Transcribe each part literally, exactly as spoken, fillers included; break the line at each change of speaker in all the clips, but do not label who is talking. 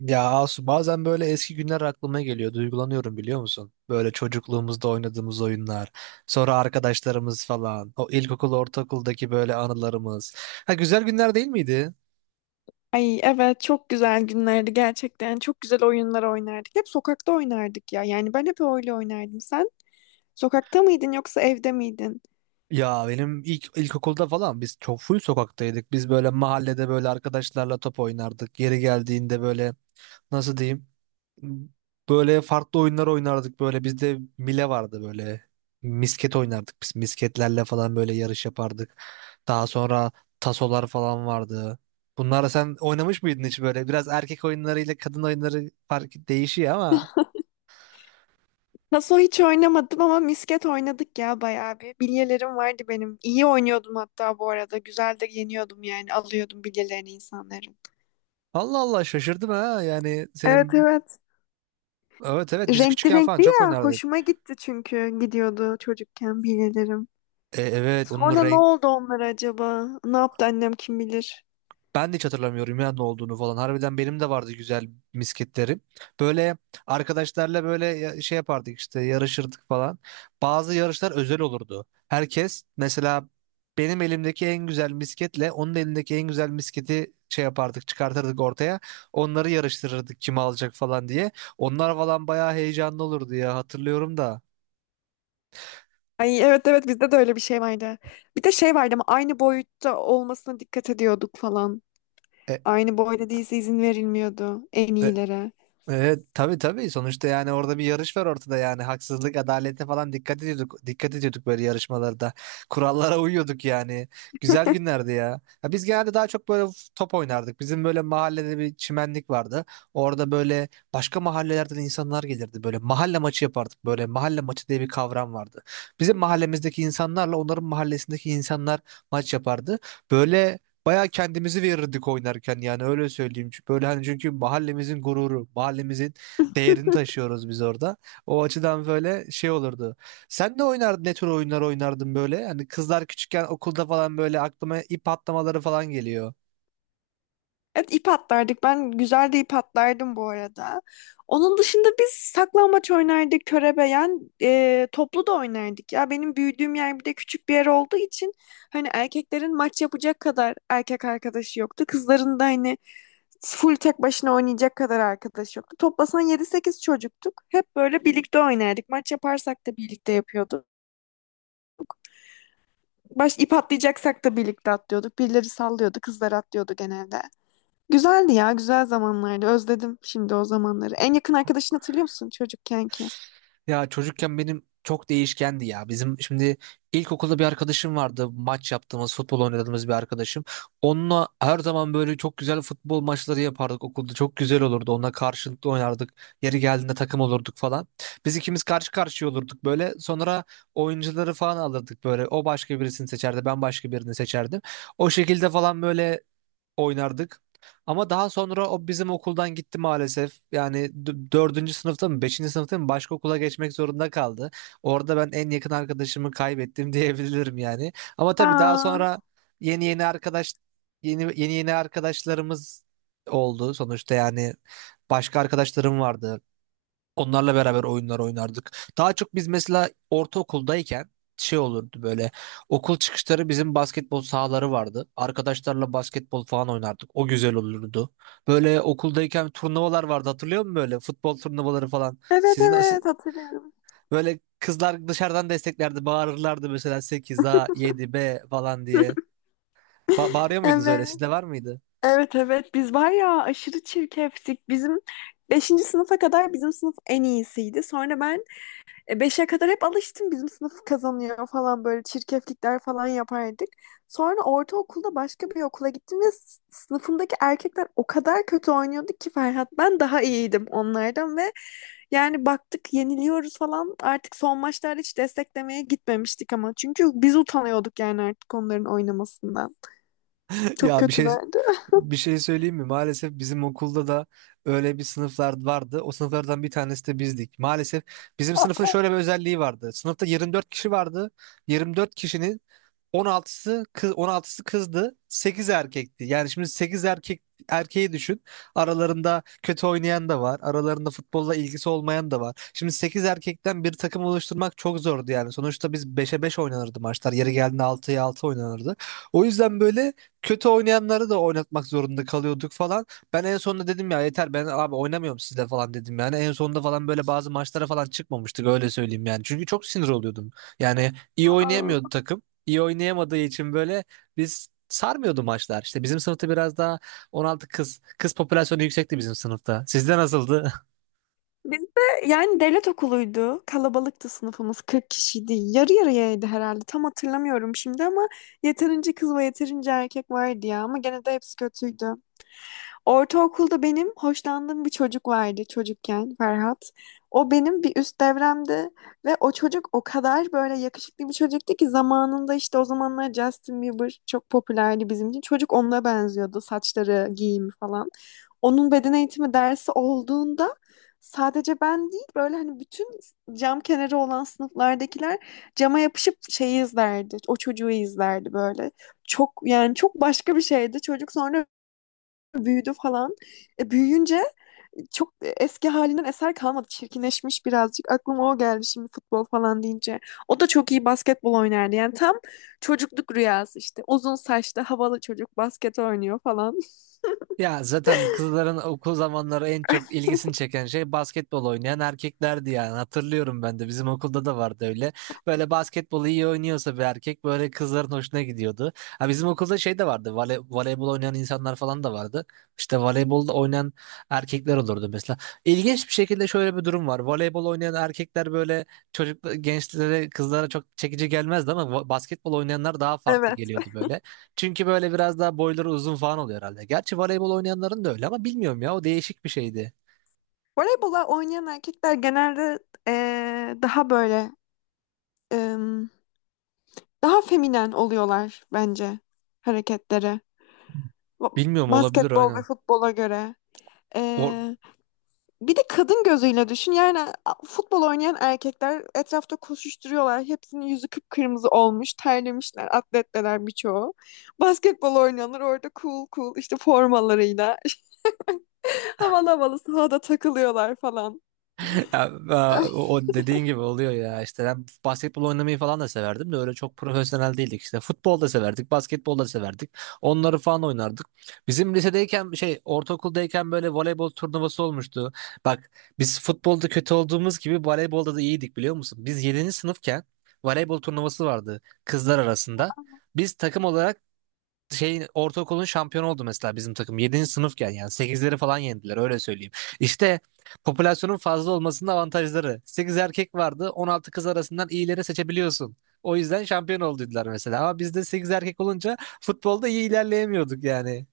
Ya Asu, bazen böyle eski günler aklıma geliyor. Duygulanıyorum, biliyor musun? Böyle çocukluğumuzda oynadığımız oyunlar. Sonra arkadaşlarımız falan. O ilkokul, ortaokuldaki böyle anılarımız. Ha, güzel günler değil miydi?
Ay evet çok güzel günlerdi gerçekten. Çok güzel oyunlar oynardık. Hep sokakta oynardık ya. Yani ben hep öyle oynardım. Sen sokakta mıydın yoksa evde miydin?
Ya benim ilk ilkokulda falan biz çok full sokaktaydık. Biz böyle mahallede böyle arkadaşlarla top oynardık. Yeri geldiğinde böyle nasıl diyeyim? Böyle farklı oyunlar oynardık böyle. Bizde mile vardı böyle. Misket oynardık biz. Misketlerle falan böyle yarış yapardık. Daha sonra tasolar falan vardı. Bunları sen oynamış mıydın hiç böyle? Biraz erkek oyunları ile kadın oyunları fark değişiyor ama.
Taso hiç oynamadım ama misket oynadık ya bayağı bir. Bilyelerim vardı benim. İyi oynuyordum hatta bu arada. Güzel de yeniyordum yani. Alıyordum bilyelerini insanların.
Allah Allah, şaşırdım ha. Yani
Evet
senin.
evet.
Evet evet, biz
Renkli
küçükken falan
renkli
çok
ya.
oynardık.
Hoşuma gitti çünkü gidiyordu çocukken bilyelerim.
E, evet onun
Sonra ne
renk.
oldu onlar acaba? Ne yaptı annem kim bilir?
Ben de hiç hatırlamıyorum ya ne olduğunu falan. Harbiden benim de vardı güzel misketlerim. Böyle arkadaşlarla böyle ya- şey yapardık, işte yarışırdık falan. Bazı yarışlar özel olurdu. Herkes mesela benim elimdeki en güzel misketle onun elindeki en güzel misketi şey yapardık, çıkartırdık ortaya. Onları yarıştırırdık kim alacak falan diye. Onlar falan bayağı heyecanlı olurdu ya, hatırlıyorum da.
Ay evet evet bizde de öyle bir şey vardı. Bir de şey vardı ama aynı boyutta olmasına dikkat ediyorduk falan.
E,
Aynı boyda değilse izin verilmiyordu en iyilere.
Evet tabii tabii, sonuçta yani orada bir yarış var ortada, yani haksızlık, adalete falan dikkat ediyorduk, dikkat ediyorduk böyle yarışmalarda, kurallara uyuyorduk yani. Güzel günlerdi ya. Ya biz genelde daha çok böyle top oynardık, bizim böyle mahallede bir çimenlik vardı orada. Böyle başka mahallelerden insanlar gelirdi, böyle mahalle maçı yapardık, böyle mahalle maçı diye bir kavram vardı. Bizim mahallemizdeki insanlarla onların mahallesindeki insanlar maç yapardı böyle. Bayağı kendimizi verirdik oynarken, yani öyle söyleyeyim. Çünkü böyle hani, çünkü mahallemizin gururu, mahallemizin değerini taşıyoruz biz orada. O açıdan böyle şey olurdu. Sen de oynardın, ne tür oyunlar oynardın böyle? Hani kızlar küçükken okulda falan böyle aklıma ip atlamaları falan geliyor.
Evet ip atlardık. Ben güzel de ip atlardım bu arada. Onun dışında biz saklambaç oynardık, körebeyen, e, toplu da oynardık. Ya benim büyüdüğüm yer bir de küçük bir yer olduğu için hani erkeklerin maç yapacak kadar erkek arkadaşı yoktu. Kızların da hani full tek başına oynayacak kadar arkadaş yoktu. Toplasan yedi sekiz çocuktuk. Hep böyle birlikte oynardık. Maç yaparsak da birlikte yapıyorduk. Baş ip atlayacaksak da birlikte atlıyorduk. Birileri sallıyordu, kızlar atlıyordu genelde. Güzeldi ya, güzel zamanlardı. Özledim şimdi o zamanları. En yakın arkadaşını hatırlıyor musun çocukken ki?
Ya çocukken benim çok değişkendi ya. Bizim şimdi ilkokulda bir arkadaşım vardı. Maç yaptığımız, futbol oynadığımız bir arkadaşım. Onunla her zaman böyle çok güzel futbol maçları yapardık okulda. Çok güzel olurdu. Onunla karşılıklı oynardık. Yeri geldiğinde takım olurduk falan. Biz ikimiz karşı karşıya olurduk böyle. Sonra oyuncuları falan alırdık böyle. O başka birisini seçerdi, ben başka birini seçerdim. O şekilde falan böyle oynardık. Ama daha sonra o bizim okuldan gitti maalesef. Yani d- dördüncü sınıfta mı, beşinci sınıfta mı başka okula geçmek zorunda kaldı. Orada ben en yakın arkadaşımı kaybettim diyebilirim yani. Ama tabii daha
Aa,
sonra yeni yeni arkadaş, yeni yeni yeni arkadaşlarımız oldu sonuçta yani. Başka arkadaşlarım vardı. Onlarla beraber oyunlar oynardık. Daha çok biz mesela ortaokuldayken şey olurdu böyle. Okul çıkışları bizim basketbol sahaları vardı. Arkadaşlarla basketbol falan oynardık. O güzel olurdu. Böyle okuldayken turnuvalar vardı, hatırlıyor musun böyle? Futbol turnuvaları falan.
evet
Sizin siz-
evet hatırlıyorum.
böyle kızlar dışarıdan desteklerdi. Bağırırlardı mesela sekiz A, yedi B falan diye. Ba- bağırıyor muydunuz öyle?
Evet.
Sizde var mıydı?
Evet evet biz var ya aşırı çirkeftik. Bizim beşinci sınıfa kadar bizim sınıf en iyisiydi. Sonra ben e, beşe kadar hep alıştım bizim sınıf kazanıyor falan böyle çirkeflikler falan yapardık. Sonra ortaokulda başka bir okula gittim ve s- sınıfımdaki erkekler o kadar kötü oynuyordu ki Ferhat, ben daha iyiydim onlardan ve yani baktık yeniliyoruz falan. Artık son maçlarda hiç desteklemeye gitmemiştik ama. Çünkü biz utanıyorduk yani artık onların oynamasından. Çok
Ya bir şey
kötülerdi.
Bir şey söyleyeyim mi? Maalesef bizim okulda da öyle bir sınıflar vardı. O sınıflardan bir tanesi de bizdik. Maalesef bizim sınıfın
Aa,
şöyle bir özelliği vardı. Sınıfta yirmi dört kişi vardı. Yirmi dört kişinin on altısı kız, on altısı kızdı. sekiz erkekti. Yani şimdi sekiz erkek, erkeği düşün. Aralarında kötü oynayan da var. Aralarında futbolla ilgisi olmayan da var. Şimdi sekiz erkekten bir takım oluşturmak çok zordu yani. Sonuçta biz beşe beş oynanırdı maçlar. Yeri geldiğinde altıya altı oynanırdı. O yüzden böyle kötü oynayanları da oynatmak zorunda kalıyorduk falan. Ben en sonunda dedim ya, yeter ben abi oynamıyorum sizle falan, dedim yani. En sonunda falan böyle bazı maçlara falan çıkmamıştık, öyle söyleyeyim yani. Çünkü çok sinir oluyordum. Yani iyi oynayamıyordu
aa.
takım, iyi oynayamadığı için böyle biz sarmıyordu maçlar. İşte bizim sınıfta biraz daha on altı kız, kız popülasyonu yüksekti bizim sınıfta. Sizde nasıldı?
Biz de yani devlet okuluydu. Kalabalıktı sınıfımız. kırk kişiydi. Yarı yarıyaydı herhalde. Tam hatırlamıyorum şimdi ama yeterince kız ve yeterince erkek vardı ya. Ama gene de hepsi kötüydü. Ortaokulda benim hoşlandığım bir çocuk vardı çocukken Ferhat. O benim bir üst devremdi ve o çocuk o kadar böyle yakışıklı bir çocuktu ki zamanında işte o zamanlar Justin Bieber çok popülerdi bizim için. Çocuk onunla benziyordu, saçları, giyimi falan. Onun beden eğitimi dersi olduğunda sadece ben değil böyle hani bütün cam kenarı olan sınıflardakiler cama yapışıp şeyi izlerdi. O çocuğu izlerdi böyle. Çok yani çok başka bir şeydi. Çocuk sonra büyüdü falan. E, büyüyünce çok eski halinden eser kalmadı. Çirkinleşmiş birazcık. Aklıma o geldi şimdi futbol falan deyince. O da çok iyi basketbol oynardı. Yani tam çocukluk rüyası işte. Uzun saçlı havalı çocuk basket oynuyor falan.
Ya zaten kızların okul zamanları en çok ilgisini çeken şey basketbol oynayan erkeklerdi yani. Hatırlıyorum, ben de bizim okulda da vardı öyle. Böyle basketbolu iyi oynuyorsa bir erkek, böyle kızların hoşuna gidiyordu. Ha, bizim okulda şey de vardı. Vole, voleybol oynayan insanlar falan da vardı. İşte voleybolda oynayan erkekler olurdu mesela. İlginç bir şekilde şöyle bir durum var. Voleybol oynayan erkekler böyle çocuk gençlere, kızlara çok çekici gelmezdi ama va- basketbol oynayanlar daha farklı
Evet.
geliyordu böyle. Çünkü böyle biraz daha boyları uzun falan oluyor herhalde. Gerçi voleybol oynayanların da öyle ama bilmiyorum ya, o değişik bir şeydi.
Voleybola oynayan erkekler genelde e, daha böyle e, daha feminen oluyorlar bence, hareketleri. Ba-
Bilmiyorum, olabilir,
Basketbol ve
aynen.
futbola göre.
O,
E, Bir de kadın gözüyle düşün. Yani a- futbol oynayan erkekler etrafta koşuşturuyorlar. Hepsinin yüzü kıpkırmızı olmuş. Terlemişler. Atletteler birçoğu. Basketbol oynayanlar orada cool cool işte formalarıyla. Havalı havalı sahada takılıyorlar falan.
Ya, a- o o dediğin gibi oluyor ya. İşte ben basketbol oynamayı falan da severdim de öyle çok profesyonel değildik. İşte futbol da severdik, basketbol da severdik, onları falan oynardık. Bizim lisedeyken şey, ortaokuldayken böyle voleybol turnuvası olmuştu. Bak, biz futbolda kötü olduğumuz gibi voleybolda da iyiydik, biliyor musun? Biz yedinci sınıfken voleybol turnuvası vardı kızlar arasında. Biz takım olarak şeyin, ortaokulun şampiyonu oldu mesela bizim takım. yedinci sınıfken yani sekizleri falan yendiler, öyle söyleyeyim. İşte popülasyonun fazla olmasının avantajları. Sekiz erkek vardı, on altı kız arasından iyileri seçebiliyorsun. O yüzden şampiyon oldular mesela. Ama bizde sekiz erkek olunca futbolda iyi ilerleyemiyorduk yani.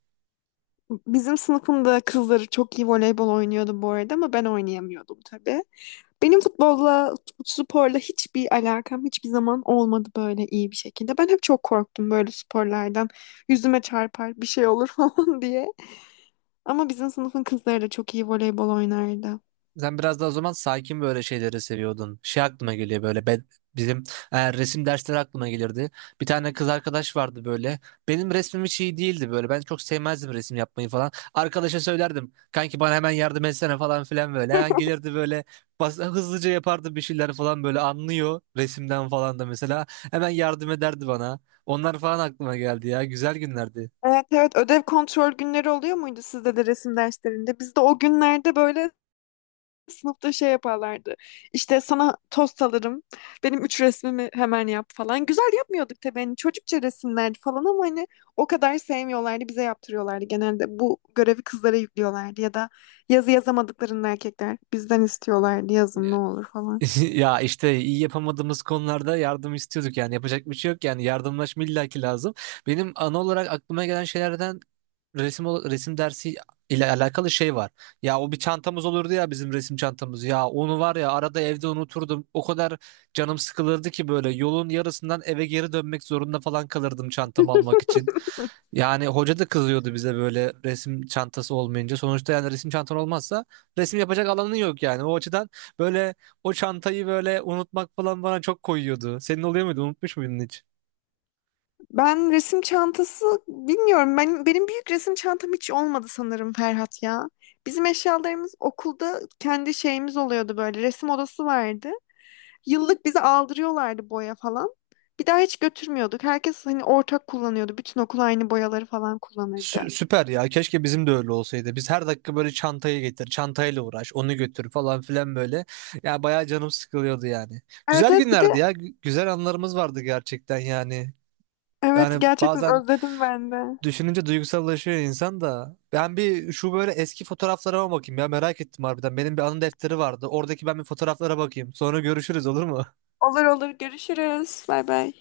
Bizim sınıfımda kızları çok iyi voleybol oynuyordu bu arada ama ben oynayamıyordum tabii. Benim futbolla, sporla hiçbir alakam hiçbir zaman olmadı böyle iyi bir şekilde. Ben hep çok korktum böyle sporlardan. Yüzüme çarpar, bir şey olur falan diye. Ama bizim sınıfın kızları da çok iyi voleybol oynardı.
Sen biraz daha o zaman sakin böyle şeyleri seviyordun. Şey aklıma geliyor böyle, ben, bizim e, resim dersleri aklıma gelirdi. Bir tane kız arkadaş vardı böyle. Benim resmim hiç iyi değildi böyle. Ben çok sevmezdim resim yapmayı falan. Arkadaşa söylerdim, kanki bana hemen yardım etsene falan filan böyle. Hemen gelirdi böyle, bas- hızlıca yapardı bir şeyler falan böyle, anlıyor resimden falan da mesela. Hemen yardım ederdi bana. Onlar falan aklıma geldi ya. Güzel günlerdi.
Evet evet, ödev kontrol günleri oluyor muydu sizde de resim derslerinde? Bizde o günlerde böyle sınıfta şey yaparlardı. İşte sana tost alırım. Benim üç resmimi hemen yap falan. Güzel yapmıyorduk tabii. Hani çocukça resimlerdi falan ama hani o kadar sevmiyorlardı. Bize yaptırıyorlardı. Genelde bu görevi kızlara yüklüyorlardı. Ya da yazı yazamadıklarında erkekler bizden istiyorlardı. Yazın ne olur falan.
Ya, işte iyi yapamadığımız konularda yardım istiyorduk yani, yapacak bir şey yok yani, yardımlaşma illaki lazım. Benim ana olarak aklıma gelen şeylerden resim ol- resim dersi ile alakalı şey var. Ya, o bir çantamız olurdu ya, bizim resim çantamız. Ya onu var ya, arada evde unuturdum. O kadar canım sıkılırdı ki böyle, yolun yarısından eve geri dönmek zorunda falan kalırdım çantamı almak için. Yani hoca da kızıyordu bize böyle resim çantası olmayınca. Sonuçta yani resim çantan olmazsa resim yapacak alanın yok yani. O açıdan böyle o çantayı böyle unutmak falan bana çok koyuyordu. Senin oluyor muydu? Unutmuş muydun hiç?
Ben resim çantası bilmiyorum. Ben benim büyük resim çantam hiç olmadı sanırım Ferhat ya. Bizim eşyalarımız okulda kendi şeyimiz oluyordu böyle. Resim odası vardı. Yıllık bize aldırıyorlardı boya falan. Bir daha hiç götürmüyorduk. Herkes hani ortak kullanıyordu. Bütün okul aynı boyaları falan kullanırdı.
Sü- süper ya. Keşke bizim de öyle olsaydı. Biz her dakika böyle çantayı getir, çantayla uğraş, onu götür falan filan böyle. Ya bayağı canım sıkılıyordu yani.
Evet
Güzel
evet, bir
günlerdi
de
ya. Gü- Güzel anlarımız vardı gerçekten yani.
evet
Yani
gerçekten
bazen
özledim ben de.
düşününce duygusallaşıyor insan da. Ben bir şu böyle eski fotoğraflarıma bakayım ya, merak ettim harbiden. Benim bir anı defteri vardı. Oradaki ben bir fotoğraflara bakayım. Sonra görüşürüz, olur mu?
Olur olur, görüşürüz. Bay bay.